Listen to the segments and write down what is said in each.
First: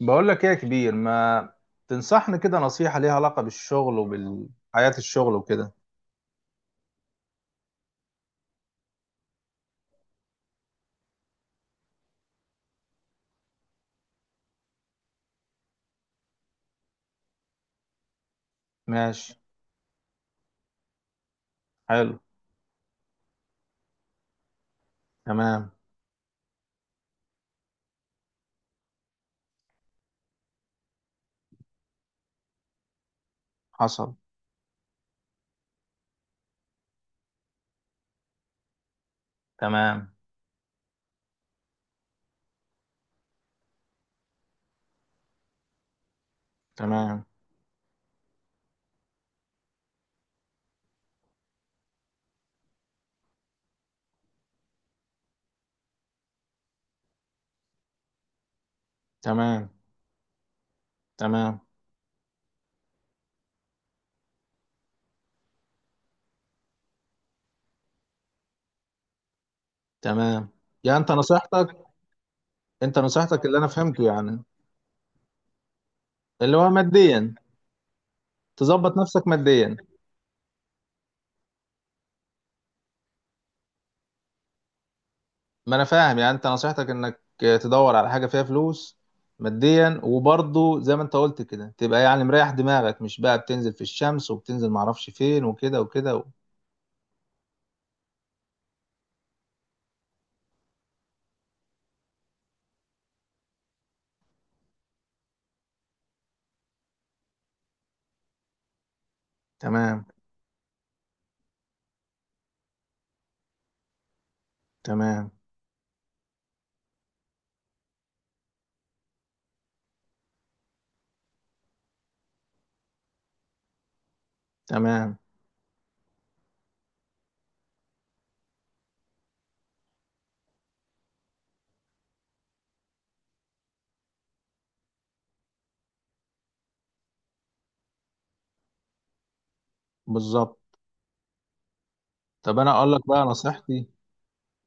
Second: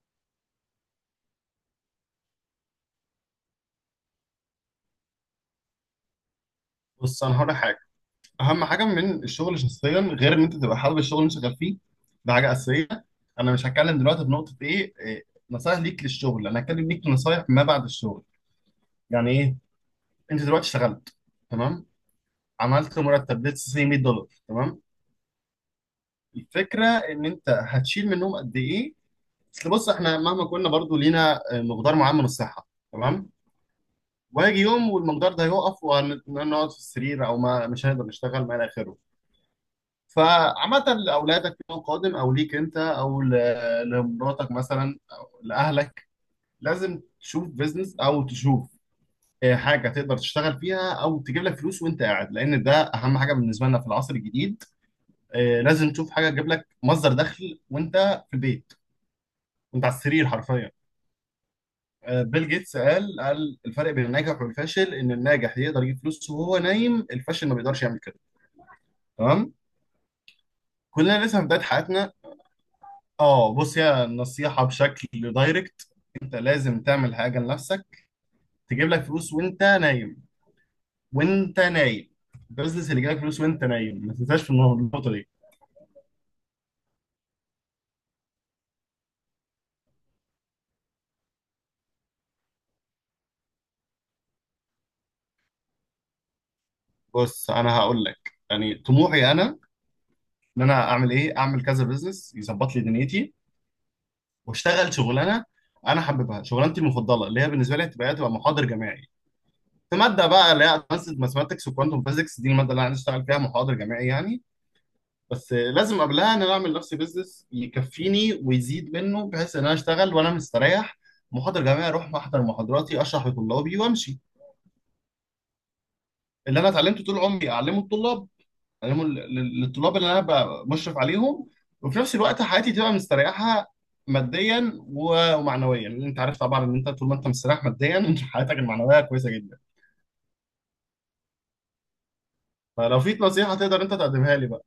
بقول لك ايه يا كبير، ما تنصحني كده نصيحة ليها علاقة بالشغل وبالحياة، الشغل وكده؟ بص، انا هقول لك حاجه. اهم حاجه من الشغل شخصيا غير ان انت تبقى حابب الشغل اللي انت شغال فيه. ده حاجه اساسيه. انا مش هتكلم دلوقتي بنقطه ايه إيه، نصايح ليك للشغل. انا هتكلم ليك نصايح ما بعد الشغل. يعني ماشي. ايه؟ انت دلوقتي اشتغلت، تمام، حلو. عملت مرتب ليتس سي $100. تمام. تمام. الفكره ان انت هتشيل منهم قد ايه؟ اصل بص احنا مهما كنا برضو لينا مقدار معين من الصحه. تمام. حصل. وهيجي يوم والمقدار ده هيقف، وهنقعد في السرير او ما مش هنقدر نشتغل ما الى اخره. تمام. فعامة لأولادك يوم قادم، أو ليك أنت، أو لمراتك مثلا، أو لأهلك، لازم تمام. تشوف بيزنس أو تشوف حاجة تقدر تشتغل فيها أو تجيب لك فلوس وأنت قاعد، لأن ده أهم حاجة بالنسبة لنا في العصر الجديد. لازم تشوف حاجة تجيب لك مصدر دخل وأنت في البيت، تمام. وأنت على السرير حرفيا. تمام. بيل جيتس قال الفرق بين الناجح والفاشل إن الناجح يقدر يجيب فلوس وهو نايم، الفاشل ما بيقدرش يعمل كده. تمام. تمام. يعني انت كلنا لسه في بداية نصيحتك حياتنا. انت نصيحتك اه، اللي انا بص فهمته يا يعني، النصيحة بشكل دايركت، انت اللي هو لازم تعمل ماديا، حاجه لنفسك. تجيب تظبط لك نفسك فلوس وانت ماديا. نايم، وانت نايم. البزنس اللي يجيب لك فلوس وانت نايم، ما تنساش في النقطة دي. ما انا فاهم، يعني انت نصيحتك انك تدور على حاجة فيها فلوس، ماديا وبرضه زي ما انت قلت كده تبقى يعني مريح دماغك، مش بقى بتنزل في الشمس وبتنزل معرفش فين وكده وكده بص انا هقول لك يعني طموحي انا، ان انا اعمل اعمل كذا بزنس يظبط لي دنيتي، واشتغل شغلانه انا حاببها. شغلانتي المفضله اللي هي بالنسبه لي هتبقى محاضر جامعي في تمام. ماده بقى اللي هي ادفانسد ماثماتكس وكوانتم فيزكس. دي الماده اللي انا عايز اشتغل فيها محاضر جامعي يعني. تمام. بس لازم قبلها ان انا اعمل لنفسي بيزنس يكفيني ويزيد منه، بحيث ان انا اشتغل وانا مستريح. محاضر جامعي، اروح احضر محاضراتي، اشرح لطلابي وامشي. تمام. اللي انا اتعلمته طول عمري اعلمه الطلاب، اعلمه للطلاب اللي انا ببقى مشرف عليهم. وفي نفس الوقت حياتي تبقى مستريحه ماديا ومعنويا، لان انت عارف طبعا ان انت طول ما انت مستريح ماديا انت حياتك المعنويه كويسه جدا. بالظبط. طب فلو في نصيحه تقدر انت تقدمها لي بقى.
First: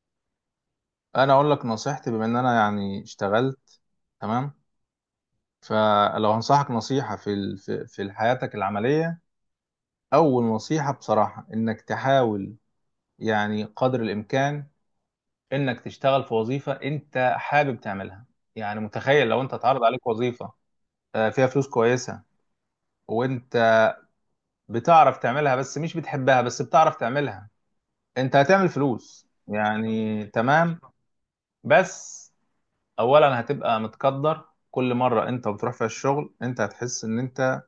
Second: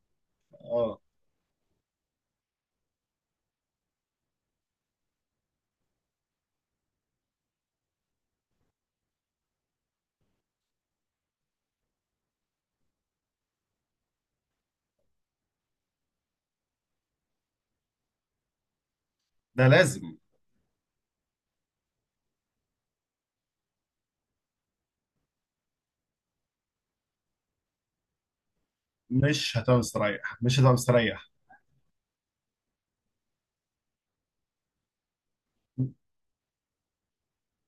اه. انا اقول لك نصيحتي، بما ان انا يعني اشتغلت. تمام. فلو هنصحك نصيحة في ال- في في حياتك العملية، اول نصيحة بصراحة انك تحاول يعني قدر الامكان انك تشتغل في وظيفة انت حابب تعملها. يعني متخيل لو انت ده اتعرض عليك لازم. وظيفة فيها فلوس كويسة، وانت بتعرف تعملها، بس مش بتحبها، بس بتعرف تعملها، انت هتعمل فلوس مش هتبقى يعني مستريح، مش هتبقى تمام. مستريح. بس اولا هتبقى متقدر، كل مره انت بتروح فيها الشغل انت هتحس ان انت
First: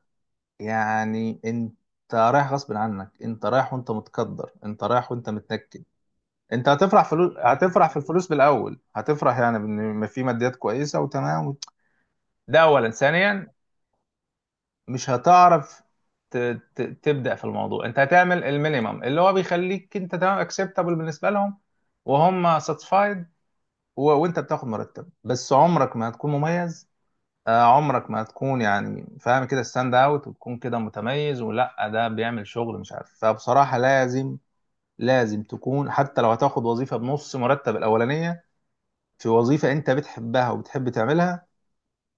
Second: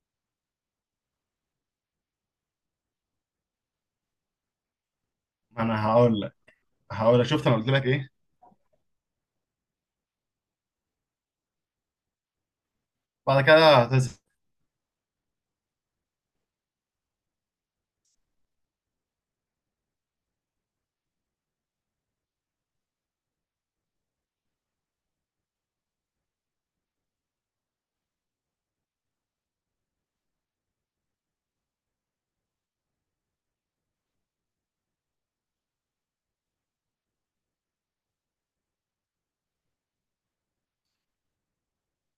يعني انت رايح غصب عنك، انت رايح وانت متقدر، انت رايح وانت ما متنكد. انا هقول انت هقول لك، شفت انا قلت لك هتفرح في ايه؟ الفلوس بالاول، هتفرح يعني بان في ماديات كويسه وتمام. ده اولا. بعد ثانيا كده هتزهق. مش هتعرف ت... تبدا في الموضوع، انت هتعمل المينيمم اللي هو بيخليك انت تمام، اكسبتابل بالنسبه لهم وهم ساتسفايد، وانت بتاخد مرتب، بس عمرك ما هتكون مميز. عمرك ما هتكون يعني فاهم كده ستاند اوت وتكون كده متميز، ولا ده بيعمل شغل مش عارف. فبصراحة لازم تكون حتى لو هتاخد وظيفة بنص مرتب الأولانية في وظيفة أنت بتحبها وبتحب تعملها.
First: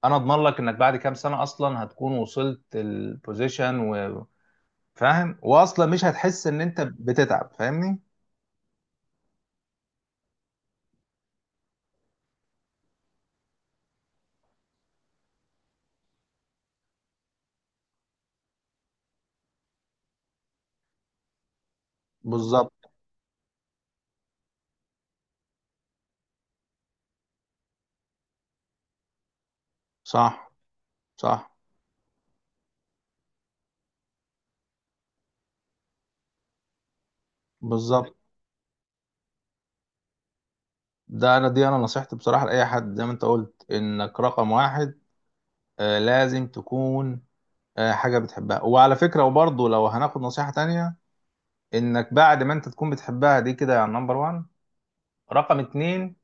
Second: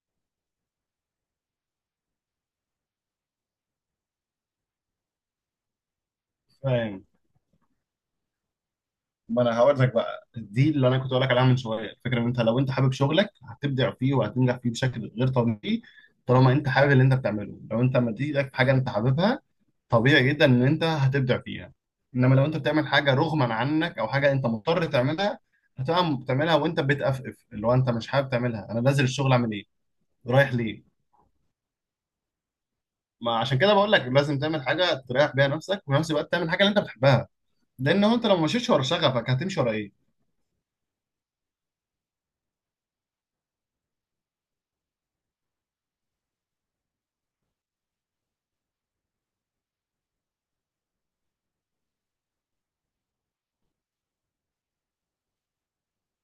أنا أضمن لك إنك بعد كام سنة أصلا هتكون وصلت البوزيشن وفاهم، وأصلا مش هتحس إن أنت فاهم. بتتعب، فاهمني؟ ما انا هقول لك بقى دي اللي انا كنت هقول لك عليها من شويه. الفكره ان انت لو انت حابب شغلك هتبدع فيه وهتنجح فيه بشكل غير طبيعي. طالما انت حابب اللي انت بتعمله، لو انت مدي ايدك في حاجه انت حاببها، طبيعي جدا ان انت هتبدع فيها. انما لو انت بالظبط. بتعمل حاجه رغما عنك او حاجه انت مضطر تعملها، هتبقى بتعملها وانت بتقفقف، اللي هو انت مش حابب تعملها. انا نازل الشغل اعمل ايه؟ صح. رايح ليه؟ صح. ما عشان كده بقول لك لازم تعمل حاجه تريح بيها نفسك، وفي نفس الوقت تعمل حاجه اللي انت بتحبها، لان هو بالظبط. انت لو مشيتش ورا شغفك هتمشي ورا ايه؟ ده أنا دي أنا نصيحتي بصراحة لأي حد، زي ما أنت قلت إنك رقم واحد. لازم تكون حاجة بتحبها. وعلى فكرة، وبرضه لو هناخد نصيحة تانية، انك بعد ما انت تكون بتحبها دي كده يعني نمبر وان، رقم اتنين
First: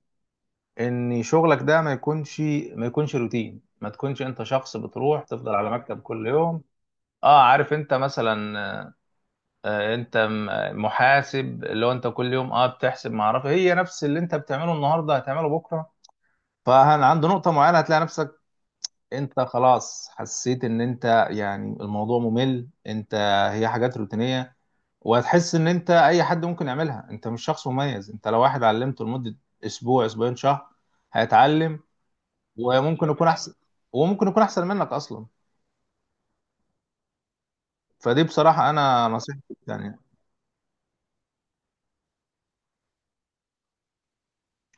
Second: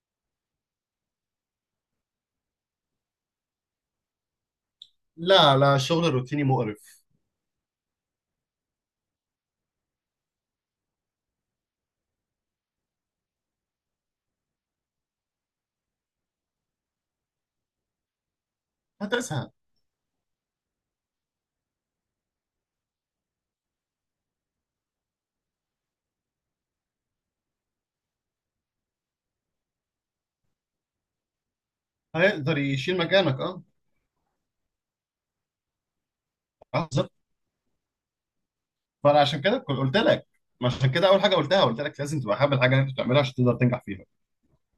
ان شغلك ده ما يكونش روتين، ما تكونش انت شخص بتروح تفضل لا على لا، مكتب شغل كل روتيني يوم. مقرف. اه، عارف انت مثلا انت محاسب، اللي هو انت كل يوم بتحسب ما اعرف، هي نفس اللي انت بتعمله النهارده هتعمله بكره. فعند نقطه معينه هتلاقي نفسك انت هتسهل. خلاص حسيت ان انت، يعني الموضوع ممل، انت هي حاجات روتينية. وهتحس ان انت اي حد ممكن يعملها، انت مش شخص مميز، انت لو واحد علمته لمدة اسبوع، اسبوعين، شهر، هيتعلم، هيقدر يشيل وممكن يكون مكانك، احسن اه. وممكن يكون احسن منك اصلا. آه، بالظبط. فدي بصراحة انا فانا عشان نصيحتي كده يعني. قلت لك، عشان كده اول حاجه قلتها قلت لك لازم تبقى حابب الحاجه اللي انت بتعملها عشان تقدر تنجح فيها.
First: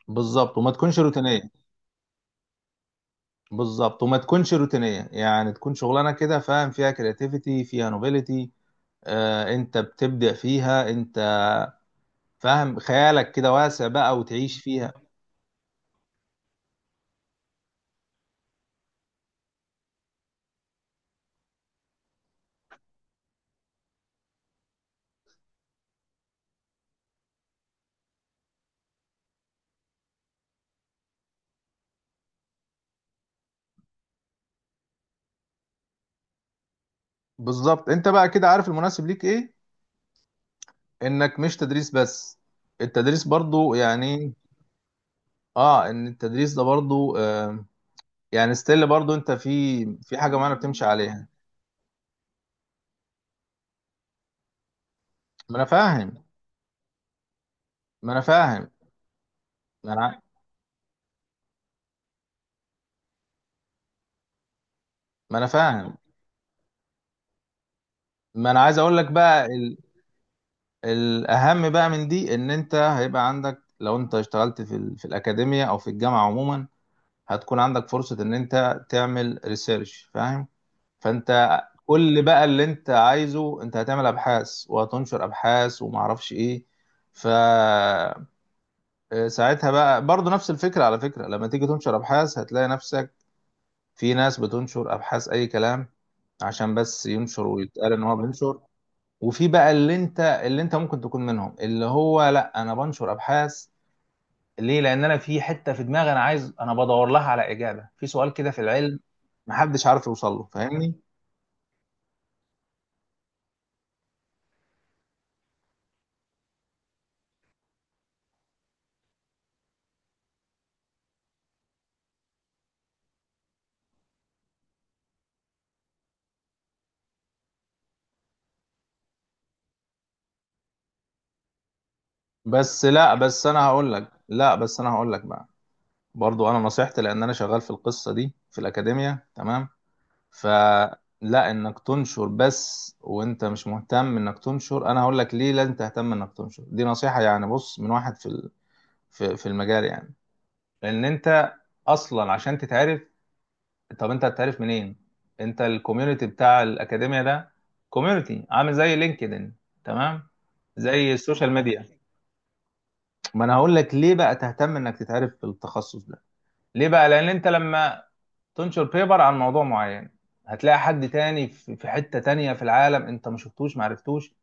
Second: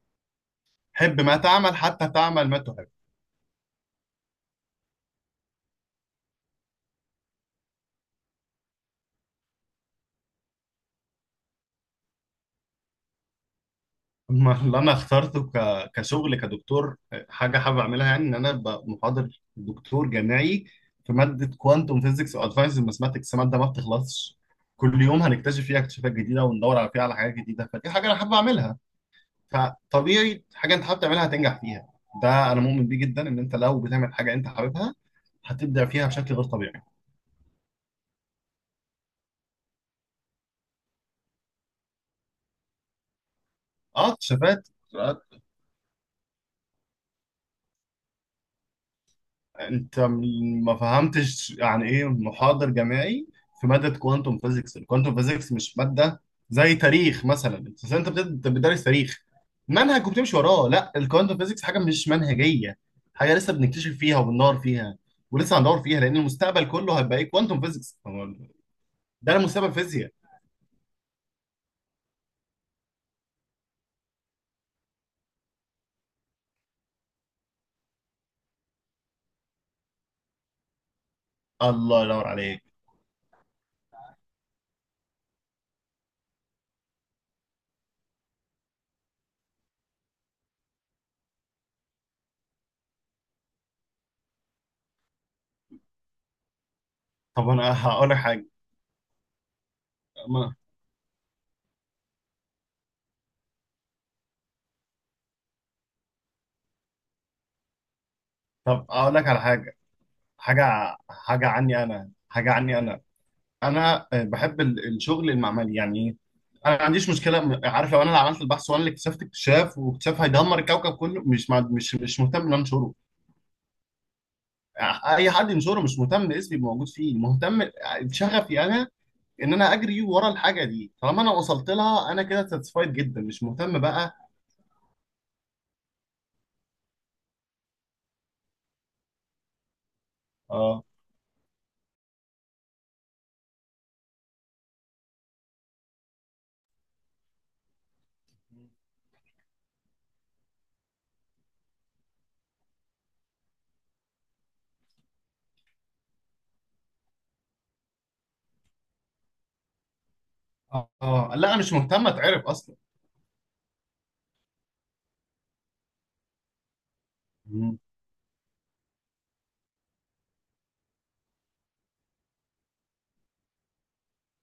بالظبط وما تكونش حب ما روتينية تعمل حتى تعمل ما تحب. بالظبط وما تكونش روتينية، يعني تكون شغلانة كده فاهم، فيها كرياتيفيتي، فيها نوبيليتي. انت بتبدع فيها، انت فاهم خيالك كده واسع بقى وتعيش ما اللي انا فيها. اخترته كشغل كدكتور، حاجه حابب اعملها، يعني ان انا ابقى محاضر دكتور جامعي في ماده كوانتم فيزيكس وادفانس ماثماتكس، ماده ما بتخلصش، كل يوم هنكتشف فيها اكتشافات جديده وندور على حاجات جديده. فدي حاجه انا حابب اعملها. فطبيعي حاجه انت حابب تعملها هتنجح فيها. ده انا مؤمن بيه جدا، ان انت لو بتعمل حاجه انت حاببها هتبدع فيها بشكل غير طبيعي. بالظبط. انت بقى كده عارف المناسب ليك ايه، انك مش تدريس بس، التدريس برضو اه، يعني. اكتشافات اختراعات. اه، ان التدريس ده برضو يعني ستيل برضو انت في انت في حاجه معينه ما بتمشي عليها. فهمتش يعني ايه محاضر جامعي في ماده كوانتم فيزيكس. الكوانتم فيزيكس ما انا مش ماده فاهم. زي تاريخ مثلا، ما انا أنت فاهم. بتدرس تاريخ ما انا منهج ع- وبتمشي وراه. لا، الكوانتم فيزيكس حاجه مش منهجيه، حاجه لسه بنكتشف فيها وبندور فيها، ما انا ولسه هندور فاهم. فيها، لان المستقبل كله هيبقى ايه؟ كوانتم فيزيكس. ما انا عايز اقول لك ده بقى المستقبل، الفيزياء. الاهم بقى من دي، ان انت هيبقى عندك لو انت اشتغلت في الاكاديميه او في الجامعه عموما، هتكون عندك فرصه ان انت تعمل ريسيرش، فاهم؟ فانت الله كل ينور بقى اللي عليك. انت عايزه، انت هتعمل ابحاث وهتنشر ابحاث وما اعرفش ايه. ف ساعتها بقى برضو نفس الفكرة، على فكرة لما تيجي تنشر ابحاث هتلاقي نفسك في ناس بتنشر ابحاث اي كلام، عشان بس ينشر طب انا ويتقال ان هقول هو لك حاجه. بينشر. وفي بقى اللي انت ما- اللي انت ممكن تكون منهم، اللي هو لا، انا بنشر ابحاث ليه، لان انا في حتة في دماغي، انا بدور لها على اجابة في سؤال كده في طب العلم اقول لك على حاجه، محدش عارف يوصل له، فاهمني؟ حاجه عني انا. انا بحب الشغل المعملي. يعني ايه؟ انا ما عنديش مشكله، عارف، لو انا اللي عملت البحث وانا اللي اكتشفت اكتشاف، واكتشاف هيدمر الكوكب كله، مش مع- مش مش مهتم ان أنا انشره. اي حد ينشره مش مهتم، اسمي يبقى موجود فيه مهتم. شغفي انا ان انا اجري ورا الحاجه دي، طالما انا وصلت لها انا كده بس ساتسفايد لا جدا، مش بس انا مهتم هقول لك بقى. لا بس انا هقول لك بقى، برضو انا نصيحتي لان انا شغال في القصه دي في الاكاديميه تمام. اه فلا، انك تنشر بس وانت مش مهتم انك تنشر، انا هقول لك ليه لازم تهتم انك تنشر، دي نصيحه يعني، بص من واحد في ال- في في المجال يعني. لان انت اصلا عشان تتعرف، طب انت هتتعرف منين؟ انت الكوميونتي بتاع الاكاديميه ده كوميونتي عامل زي لينكدين، تمام، اه، زي لا، السوشيال أنا مش ميديا. مهتم اتعرف اصلا. ما انا هقول لك ليه بقى تهتم انك تتعرف في التخصص ده، ليه بقى، لان انت لما تنشر بيبر عن موضوع معين، هتلاقي حد تاني في حتة تانية في العالم انت ما شفتوش ما عرفتوش،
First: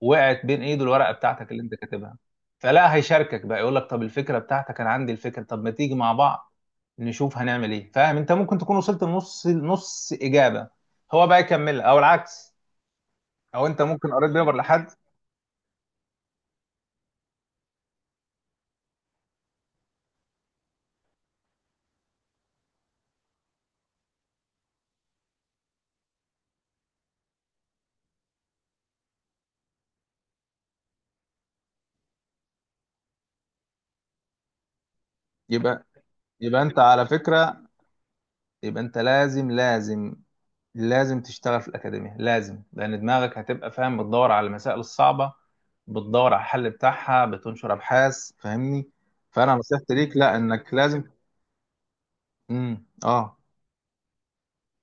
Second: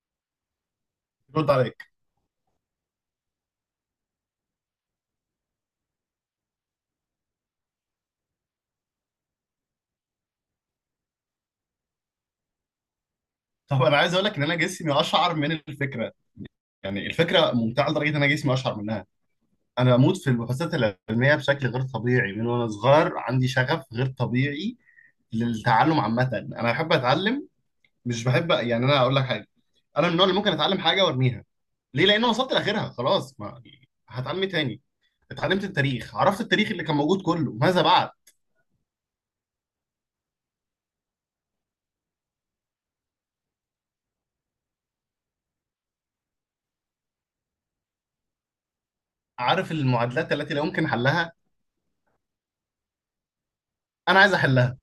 وقعت بين ايده الورقة رد بتاعتك اللي انت عليك. كاتبها، فلا هيشاركك بقى يقول لك طب الفكرة بتاعتك انا عندي الفكرة، طب ما تيجي مع بعض نشوف هنعمل ايه، فاهم؟ انت ممكن تكون وصلت لنص نص اجابة، هو بقى يكمل او العكس، او طب انت انا ممكن عايز اقول قريت لك ان انا بيبر لحد. جسمي اشعر من الفكره، يعني الفكره ممتعه لدرجه ان انا جسمي اشعر منها. انا بموت في البحوثات العلميه بشكل غير طبيعي، من وانا صغير عندي شغف غير طبيعي للتعلم. عامه انا بحب اتعلم. مش بحب، يعني انا اقول لك حاجه، انا من النوع اللي ممكن اتعلم حاجه وارميها. ليه؟ لان أنا وصلت لاخرها خلاص. ما هتعلم إيه تاني؟ اتعلمت يبقى التاريخ، عرفت يبقى التاريخ انت اللي كان على موجود كله، فكرة، ماذا بعد؟ يبقى انت لازم، لازم تشتغل في الأكاديمية لازم، لأن دماغك هتبقى فاهم، بتدور على المسائل الصعبة، بتدور على الحل بتاعها، بتنشر أبحاث، فاهمني؟ فأنا عارف نصيحتي ليك المعادلات لا، التي لا إنك يمكن لازم. حلها؟ اه. انا عايز احلها.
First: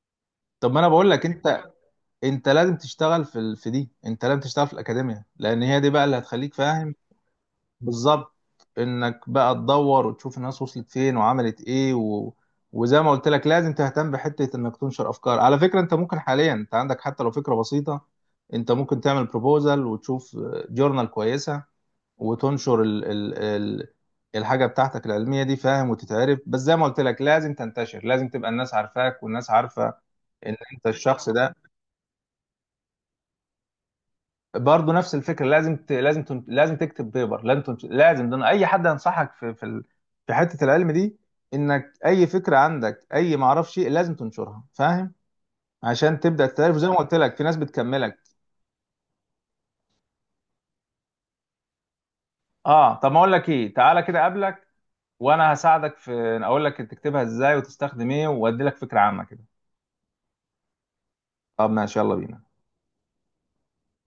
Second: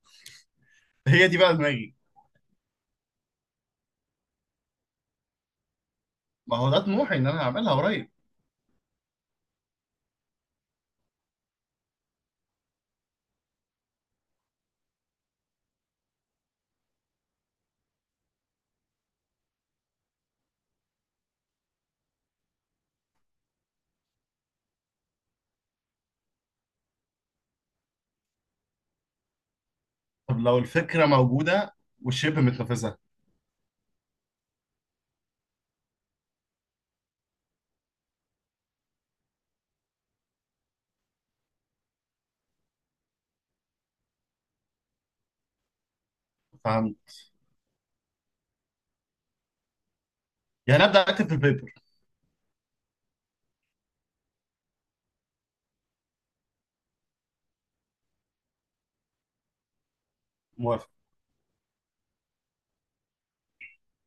طب ما أنا بقول لك هي دي بقى أنت دماغي. أنت لازم تشتغل في ال... في دي أنت لازم تشتغل في الأكاديمية، لأن هي دي بقى اللي هتخليك ما هو ده فاهم. طموحي ان انا هعملها قريب. بالظبط. انك بقى تدور وتشوف الناس وصلت فين وعملت ايه وزي ما قلت لك لازم تهتم بحتة انك تنشر افكار. على فكرة انت ممكن حاليا انت عندك حتى لو فكرة بسيطة، انت ممكن تعمل بروبوزل وتشوف جورنال كويسة وتنشر الحاجة بتاعتك العلمية دي، فاهم، وتتعرف. بس زي ما قلت لك لازم تنتشر، لازم تبقى الناس عارفاك والناس عارفة طب ان لو انت الفكرة الشخص ده. موجودة والشبه متنفذة؟ برضه نفس الفكره، لازم تكتب بيبر، لازم تنش... لازم ده أنا اي حد ينصحك في حته العلم دي، انك اي فكره عندك اي ما اعرفش إيه، لازم تنشرها، فاهم، عشان تبدا تعرف. زي ما فاهم؟ قلت لك في ناس بتكملك. يعني أبدأ أكتب في البيبر. اه، طب ما اقول لك ايه، تعالى كده اقابلك وانا هساعدك في، اقول لك تكتبها ازاي وتستخدم ايه وادي لك فكره عامه كده. موافق. طب ماشي، يلا بينا.